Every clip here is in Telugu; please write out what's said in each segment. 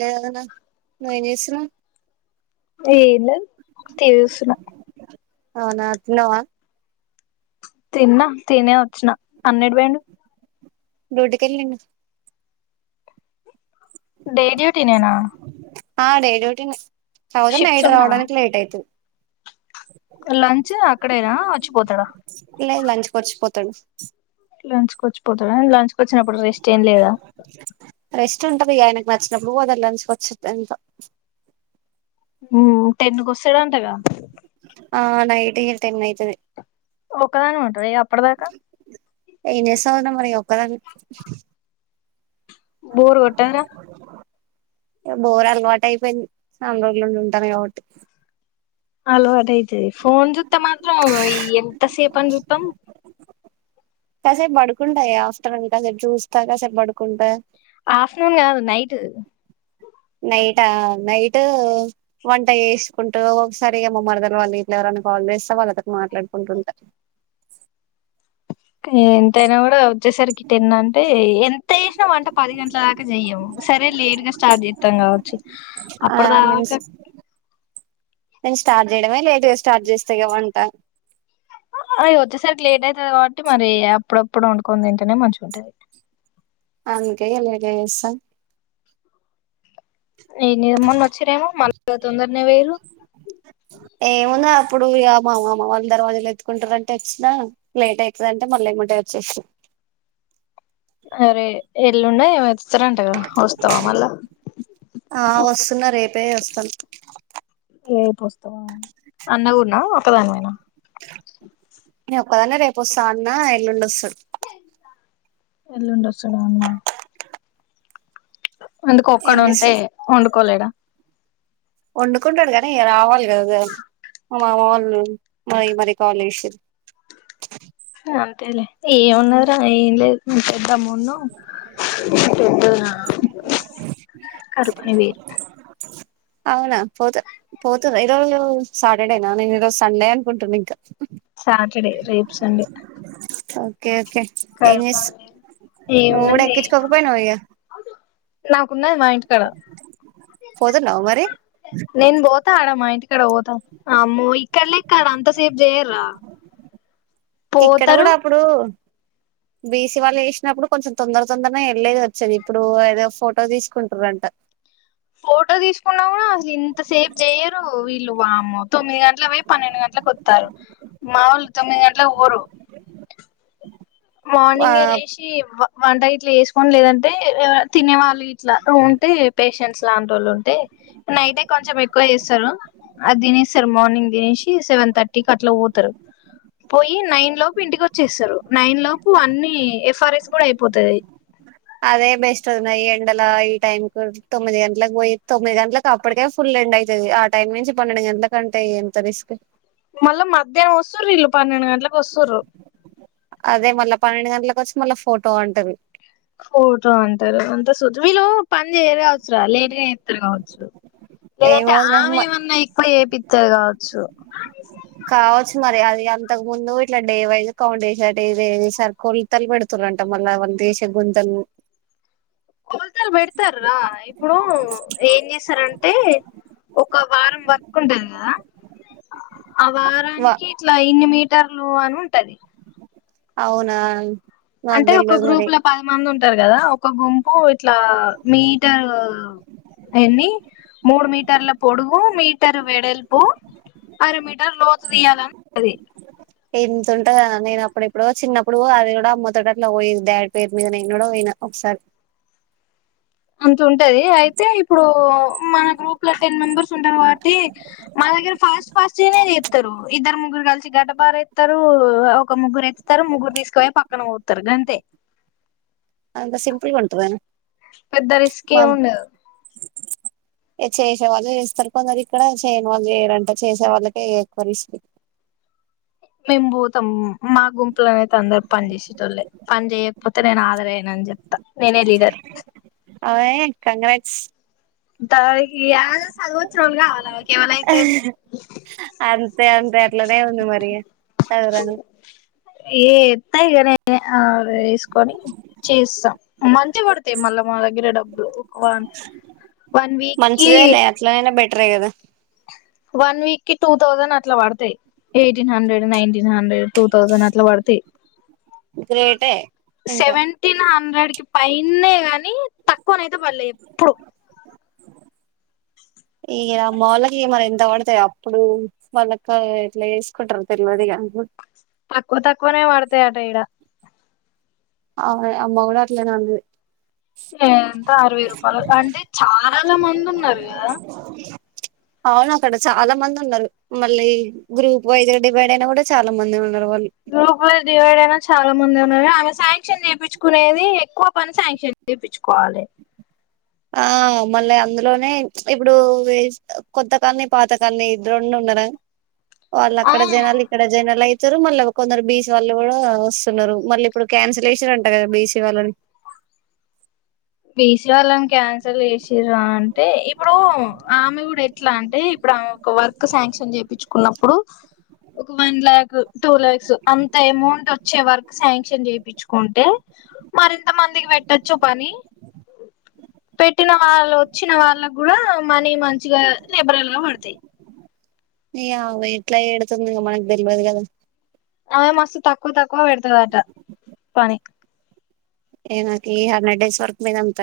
లేదనా నువ్వేం చేస్తున్నావు ఏం లేదు టి వి చూస్తున్న అవునా తిన్నవా తిన్నా తినే వచ్చిన అన్న ఎటు పోయిండు డ్యూటీ కెళ్ళిండు డే డ్యూటీ నేనా ఆ డే డ్యూటీ నే కాకపోతే నైట్ ఉండవా రావడానికి లేట్ అయితది లంచ్ అక్కడేనా వచ్చిపోతడా వత్తడు లంచ్కి వచ్చిపోతడా లంచ్ కు వచ్చినప్పుడు రెస్ట్ ఏం లేదా వచ్చినప్పుడు వద ంచికొచ్చ ఎంత హ్ టెన్నుక్ వస్తడు అంటగా ఆ నైట్ ఇగ టెన్ అయితది ఒకదానివి ఉంటవా ఇక అప్పటిదాకా ఏమ్ చేస్తావ్ వదిన మరి ఒక్కదానివి బోర్ కొట్టదర బోర్ అలవాటు అయిపోయింది చాల రోజుల నుండి ఉంటాన్న కాబట్టి అలవాటు అయితది ఫోన్ చూతే మాత్రం ఈ ఎంత సేపని చూత్తమ్ కాసేపు పడుకుంటా ఆఫ్టర్నూన్ కాసేపు చూస్తా కాసేపు పడుకుంటా ఆఫ్టర్నూన్ కాదు నైట్ నైటా నైట్ వంట చేస్కుంటు ఒకసారి ఇగ మా మరదల్ వాల్ వీలెవరన్న నే కాల్ చేస్తా వాళ్ళ తోటి మాట్లాడుకుంటుంటా ఎంతైనా కూడా వచ్చేసరికిి టెన్ అంటే ఎంత చేసిన వంట పది గంటల దాకా చెయ్యము సరే రే లేట్ గా స్టార్ట్ చేస్తాం కావచ్చు ఆ అప్పటి మీన్స్ దాకా నేను స్టార్ట్ చేయడమే లేట్గా స్టార్ట్ చేస్త ఇక వంట అవి వచ్చేసరికి లేట్ అవుతది కాబట్టి మరి అప్పుడప్పుడు వండుకొని తింటేనే మంచిగా ఉంటది అందకల గస [unintelligible] ఈమొన్న వచ్చిరేమో మళ్ళ తొందరనే పోయిర్రు ఏముంద అప్పుడు ఇ మామ వాళ్ళు దర్వాజులు ఎత్తుకుంటారుంటే వచ్చినా లేట్ అవుతుందింటే మళ్ళీ ఏమంట సేే అరే ఎల్లున్నా ఎవత్ ఆ వస్తున్న రేపే వస్తాను ఏపు వస్తావా అన్నగున్నా ఒకదానిమేనా అదన్న రేపు వస్త అన్న ఎల్లుండ వస్తు ఎలు ఉంట సడన్నా అందుకు ఏం ఒక్కడు ఉంటే చేస్తాడు వండుకోలేడా వండుకుంటాడు కనీ ఇ రావాలి కదా వాళ్ళు మరి మరి కావాల విష అంతేలే ఏమున్నార ఏం లేదుే పెద్దాం మన్న ద్ద కరుపని వేరు అవునా పోత పోతుంది ఈరోజు సాటర్డేనా నేను ఈరోజు సండే అనుకుంటును ఇంకా సాటర్డే రేపు సండే ఓకే ఓకే క ఏం చేస్తు నువ్వు ఏన్నా కూడా ఎక్కించుకోకపోయినావు ఇగ నా ఉన్నది మా ఇంటికాడ పోతున్నావా మరి నేను బ ాడమ్మా ఇంటికడ పోతా అమ్మో ఇక్కడలే ఎక్కడ అంత సేపు చేయరు్రా ఇక్కడ కూడా అప్పుడు బీసీ వాళ్ళుేసినప్పుడు కొంచెం తొందర తొందరనే వెళ్ళలేదు వచ్చది ఇప్పుడు ఏదో ఫోటో తీసుకుంటుారంట ఫోటో తీసుకున్నావు కూడా అసలు ఇంత సేవ్ చెయ్యరు వీళ్ళు వాము తొమ్మిది గంటల పో పన్నెండు గంటలకు వస్తారు మాములు తొమ్మిది గంటల ఊరు ఆ మార్నింగ్ ఏ లేసి వంట ఇట్లా వేసుకోని లేదంటే తినే వాళ్ళు ఇట్లా ఉంటే పేషెంట్స్ లాంటిోళ్ళు ఉంటే నైటే కొంచెం ఎక్కువ చేస్తారు అది తినేస్తారు మార్నింగ్ తినసి సెవెన్ థర్టీకి అట్లా పో పోయి నైన్ లోపు ఇంటికి వచ్చేస్తారు నైన్ లో ఫరేస్ కూడా అయిపోతుది అదే బెస్ట్ అన్నా ఈ ఎండల ఈ టైం కు తొమ్మిది గంటలకు పోయి తొమ్మిది గంటలలకు అప్పటికే ఫుల్ ఎండ అవుతుంది ఆ టైమ్ నుంచి పన్నెండు గంటల కంటే ఎంత రిస్క్ మళ్ళా మధ్యాహ్నం వస్తు్ర ఇల్లు పన్నెండు గంటలలకు వస్తు్ర అదే మళ్ళా పన్నెండు గంటలలకు వచ్చి మళ్ళా ఫోటో అంటది ఫోటో అంటారు అంత సూ వీళ్ళు పని చేయ్యరు కావచ్చురా లేట్గా చేస్తారు కావచ్చు ఏమో లేదంటే ఆమె వదిన ఏమన్నా ఎక్కువ ఏపిస్తారు కావచ్చు కావచ్చు మరి అది అంతకు ముందు ఇట్లా ఏ వైజ్ కౌండ్ చేసటట్ ఇదిసారి కొలతలు పెడుతున్న అంట మళ్ీ వళ దేశ గ గుంజల్ కొలతలు పెడతార రా ఇప్పుడు ఏం చేస్తారంట అతే ఒక వారం వరకు ఉంటంది కదా ఆ వా వారానికి ఇట్లా ఇన్ని మీటర్లు అని ఉంటది అవునా నాకు అంటే ఒక తెల్వదు మరి గ్రూప్ లో పది మంది ఉంటారు కదా ఒక గుంపు ఇట్లా మీటరు ఎన్ని మూడు మీటర్ల పొడుగు మీ ఆరా మీటర్ వెడలుపు అర మీటర్ లోతు తీయాలనిది ఎంతంట కదా నేను అప్పుడ ఎప్పుడుో చిన్నప్పుడు అది కూడా అమ్మతోో అట్లా పో డాడ్ పే మీద నేను కూడా పోయి ఒకసారి అంత ఉంటది అయితే ఇప్పుడు మన గ్రూప్ లో టెన్ మెంబర్స్ ఉంటాారు వాటి మ ఫాస్ట్ ఫాస్ట్నేది ఇతరుారు ఇద్దరు ముగ్గురు కలిసి గడ్డ బార ఎస్తారు ఒక ముగ్గురు ఎతారు ముగ్గురు తీసుకుపోి పక్కన పోతారు గంతే అంతా సింపుల్ గా ఉంటదా పెద్ద రిస్క్ ఏం ఉండదు చేసే వాళ్ళు చేస్తారు కొందరు ఇక్కడ చేయని వాళ్ళు చేయరంట చేసే వాళ్ళకే ఎక్కువ రిస్క్ మేము పోతాం మా గుంపులోనేయితే అందరు పని చేసేటోళ్లే పని చేయకపోతే నేను హాజరు అయ్యానని చెప్పా త నేనే లీడర్ అవే కంగ్రాట్స్ దానికియా అంతే అంతే అట్లానే ఉంది మరి ఎవరన్ ఏ ఎత్తా ఇగ నేను ఆ వేసుకొని చేస్తాం మంచి పడతాయి మ మల్ల మా దగ్గర డబ్బలు మంచిదే లే అట్లనేైనా బెటరే కదా వన్ వీక్ కి టూ థౌజండ్ అట్లా పడతాయి eighteen hundred nineteen hundred two thousand అట్లా పడతాయి గ్రేటే ఇంకా సెవెన్ టీన్ హండ్రెడ్ పైన గాని తక్కువనయితే పడలే ఎప్పుడు ఇగ అమ్మ వాళ్ళకి ఇగ మరి ఎంత పడతాయో అప్పుడు వాళ్ళకి ఎట్లా వేసుకుంటారు తెలువదు ఇగ [inaudible] ఓ తక్కువనే పడుతాయి ఆట ఇడ అవు అమ్మ గూడ అట్లానే అన్నది ఎంత అరవై రూపాయలు అంటే చాలా మంది ఉన్నారు కదా అవును అక్కడ చాలా మంది ఉన్నారు మళ్ళీ గ్రూప్ వైజ్ డివైడ్ అయినా కూడా చాలా మంది ఉ గ్రూపులుగా డివైడ్ అయినచాలా మంది ఉన్నా ఆ సాయే సాంక్షన్ చేపిచ్చుకునేది ఎక్కువ పని సాంక్షన్ చేయిపించుకోవాలి ఆ మళ్ళీ అందులోనే ఇప్పుడు వే కొత్త కాలనీ పాత కాలనీ ఇది రెండు ఉండరా వాళ్ళ అక్కడ ఆ జనాలు ఇక్కడ జనాలు అయి మళ్ళీ కొందరు బీసి వాళ్ళు కూడా వస్తున్నారు మళ్ళీ ఇప్పుడు క్యాన్సిలేషన్ అంట కదా బి సి వాళ్ళది బీసి వాళ్ళని క్యాన్సల్ చేసిరా అంటేబే ఈ ఇప్పుడు ఆమె కూడా ఎట్లా అంటే ఇప్పుడు ఆమె ఒక వర్క్ శాంక్షన్ చేయించుకున్నప్పుడు ఒక వన్ ల్యాక్ టూ లాయాక్స్ అంత ఏమౌంట్ వ వచ్చే వరకు శాంక్షన్ చేపిచ్చుకుంటే మరింత మందికి పెట్టచ్చు పని [inaudible] పెట్టిన వాళ్ళు వచ్చిన వాళ్ళకి కూడా మనీ మంచిగా లేబరల్ గా పడతాయి నీ అవ్వ ఎట్లా పెడుతుందో ఇగ మనకు తెల్వదు కదా ఆమె మస్తు తక్కువ తక్కువ పెడుతదట పని ఏ నాకు ఈ హండ్రెడ్ డేస్ వర్క్ మీ అంత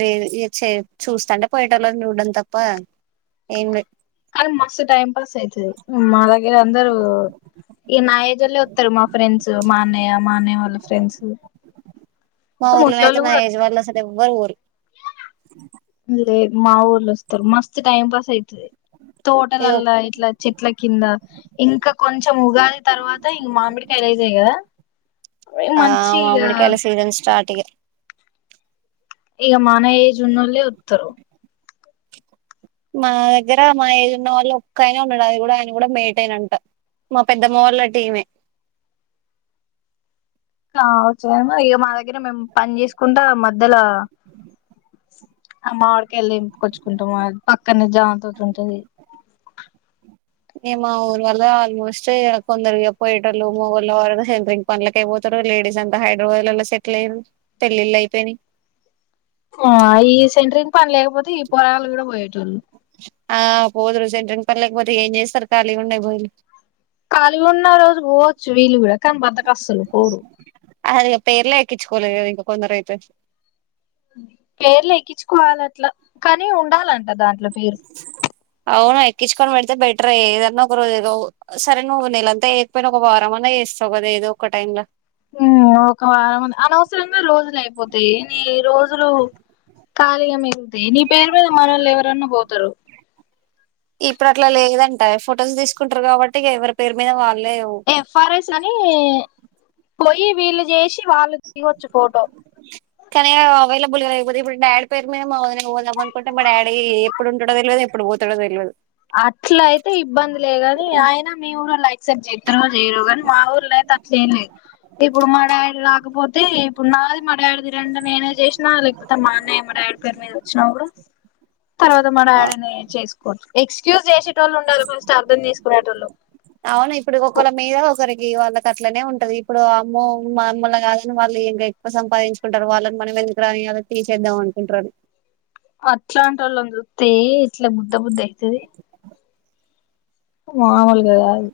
లేదు ఎ చే చూస్తాంటే పోయేటోళ్లను చూడం తప్ప ఏం లేదు. కానీ మస్తు టైం పాస్ అయితది మా దగ్గర అందరు ఇగ నా ఏజ్ ఒళ్లే వస్తారు మా ఫ్రెండ్స్ మా అన్నయ్య మా అన్నయ్య వాళ్ళ ఫ్రెండ్స్ మా ఊర్లోన అయితే ముసలోళ్ళు నా కూడా ఏజ్ వాళ్లు అసలు ఎవ్వరు పోరు లే మా ఊర్లు వస్తారు మస్తు టైం పాస్ అయితది ఇగ తోటలల్లా ఇట్లా చెట్ల కింద ఇంకా కొంచెం ఉగాది తర్వాత త ఈ మామిడికాయలు అయితే కదా ఆ మంచి ఈగ మామిడికాయల [unintelligible] ఇగ మన ఏజి ఉన్నోళ్లే వత్తరు మా దగ్గర మా ఏజ్ ఉన్న వాళ్ళు ఒక్క అయనే ఉన్నాడు అది కూడా ఆయన కూడా మేటే నంట మా పెద్దమ్మ వాళ్ల టీమే కావచ్చేమో ఇగ మా దగ్గర మేం పన్ చేసుకుంటా. మధ్యల ఆ మాడికళ్ళింపుకొచ్చుకుంటాము. అద్ పక్కనే జామ్ తోతుంటది. నిమ ఊరు వల్ ఆల్మోస్టె కొందరిగ పోయేటోళ్లు, మోగోళ వరకు సెంట్రింగ్ పన్లాకే పోతర్ రూ. లేడీస్ అంతా హైద్రాబాద్ లల్ల సెట్లయిరు. పెళ్ళిళ్ళ అయిపోయినాయ్. కోవా ఈ సెంట్రింగ్ పని లేకపోతే. ఈ పోరాగాళ్ళు గూడా పోయేటోళ్ళు. ఆ పోదురుు సెంట్రింగ్ పని లేకపోతే ఏం చేస్తారు. ఖాళీగా ఉండే బోయిలు కాలీగున్న రోజు పోవచ్చు. వీళ్లు కూడా కానీ బద్దకస్స్లు పోరు. క్కిచుకోలే ఇంక కొందరు అయితే. పేర్లు ఎక్కించుకోవాలి అట్లా. కానీ ఉండాలంట దాంట్ల పేరు. క్కిచ్చుకొని పెడితే బెటర్ ఏదన్నా, ఒక రోజు ఏదో సరే నువ్వు నేళ్లంతాయకపోయినా, ఒక వారం అన్నా చేస్తావు గాదె. ఏదో ఒక టైం లో ఉమ్ ఒక వారంమంద్ అనవసరంగా రోజులు అయిపోతాయే. నీ రోజులు ఖాళీగా మిగుల్తాయ్. నీ పేరు మీద మన్నోలెవరన్నా పోతారు. ఇప్పుడట్లా లేదంటా. ఫొటోస్ తీసుకుంటారు కాబట్టి, ఎవరి పేరు మీద వాల్ ఎఫ్. ఆర్. ఎస్ అని కోయి వీళ్ళు చేసి. వాళ్ళు దిగొచ్చు ఫోటో కానీ అవైలబుల్గా లేకపోతే. ఇప్పుడు డాడీ పేరు మీద మా వద్నా పోదాం అనుకుంటే, మా డాడీ ఎప్పుడు ఉంటాడో తెల్వదు, ఏప్ ప్పుడు పోతడో తెల్వదు. అట్ల అయితే ఇబ్బందిలే గాని, అయిన మీ ఊరోలైక్సైప్ చెత్ర చెయ్యరో గానీ మా ఊర్ల తప్సెంలేదు. ఇప్పుడు మా డాడి రాకపోతే, ఇప్పుడు నాది మా డాడిది రెండ్ నేనే చేష్నా లేకపోతే, మా అన్నయ్య, మా డాడీ పేరు మీద వచ్చినా గూడా. తర్వాత మా డాడీనే చేసుకోచ్చు. ఎక్స్క్యూజ్ చేసేటోళ్ళు ఉండాల ఫస్ట్. అర్థం చేసుకునెటోళ్ళు. అవును ఇప్పుడు ఒకళ మీద ఒక్ కరికి వాళ్ళకి అట్లనే ఉంటది. ఇప్పుడు అమ్మో మామ్ములా గాదని వాళ్ళు, ఇంకా ఎక్కువ సంపాదించుకుంటారు. వాళ్ళని మనమెందుకు రానియ్యాలా తీసేద్దాం అనుకుంట్రలు. అట్లాంటోళ్ళన్ చూతే ఏట్ల గుద్ద బుద్ధ అయితది. మాముల్గా గాదు.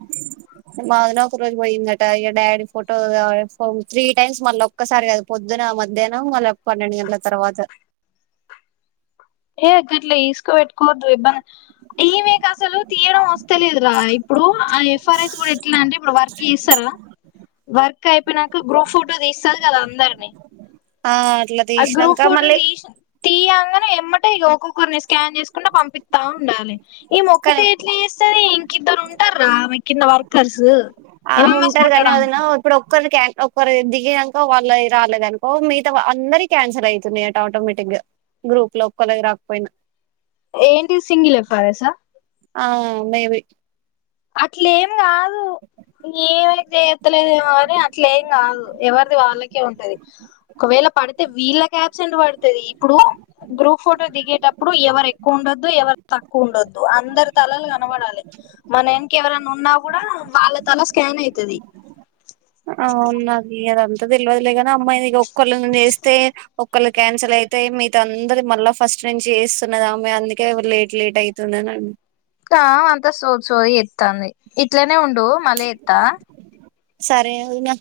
మా వదిన ఒక రోజు పోయిందట. ఇగ డాడీ ఫోటో కావల్ త్రీ టైమ్స్ మళ్ళీ ఒక్కసారి కాదు. పొద్దున్న మధ్యాహ్నం, మళ్ళ పన్నెండు గంట్ల తర్వాత. హేగాట్లా ఎస్ పెట్టుకోవద్దు. ఇబ్బంద్ ఈమేకసలు తీయడం వస్త లేదురా. ఇప్పుడు ఆ ఎఫ్. ఆర్. ఎస్ ఇప్పుడు ఎట్లా అంటే. ఇప్పుడు వర్క్ చేస్తార్ గా. వర్క్ అయిపోయినంకా. గ్రూప్ ఫోటో తీస్తది గాదా అందర్నీ. ఆ అట్లా ఆ తీసినాక గ్రూఫుటో మళ్ళీ తీస్ తీయ్యాంగానే ఎమ్మట్ టే ఒక్కొక్కర్ని స్కాన్ చేసుకుంట పంపిత్త ఉండాలి. కానీ ఈమోక్కతే ఎట్లా చేస్తది. ఇం కిద్దరు ఉంటార్ రా. ఆమె కింద వర్కర్సు ఆ ఉంటారు గానీ వదినా. ఉప్పుడు ఒక్కల్కే ఒక్కరే దిగినంక వాళ్ళయి రాలేదనుకో, మిగతావ అందరి క్యాన్సిల్ అయితున్నాయిట, ఆటోమేటిక్ గా. గ్రూప్ లో ఒక్కలాయి రాకపోయినా. ఏంటి సింగిల్ ఎఫ్. ఆర్. ఎస్స ఆవ్ మేబి అట్లేం గాదు. ఏమైతే ఏత్తలేదేమో గాని అట్లే ఏం గాదు. ఎవర్ది వాళ్ళకే ఉంటది. ఒకవేళ పడితే వీళ్ళకి అబ్సెంట్ పడుతది. ఇప్పుడు గ్రూప్ ఫోటో దిగేటప్పుడు ఎవరు ఎక్కువ్ వుండదు, ఎవర్ తక్కువ ఉండద్దు. అందరి తలల్ కాన్ నబడాలే. మనెంక్ ఎవరైనా ఉన్నా కూడా వాళ్ళ తల స్కాన్ అయితది. అవున్నది అదంతా తెల్వదులేగాని. అమ్మాయిని ఇగ ఒక్కోళ్ళగాన్ చేస్తే. ఓ ఒకక్కళ్ళ క్యాన్సిల్ అయితే. మీగ్త అందర మళ్ళా ఫస్ట్ నుంచి చేస్తున్నగామై. అందుకే ఎవర్ లేట్ లేట్ అయితుందనన్ అన్ కా అంతా సో సోది చేత్తాంది ఇట్లనే ఉండు మళ్ళీ ఎత్తా సరే వొదినా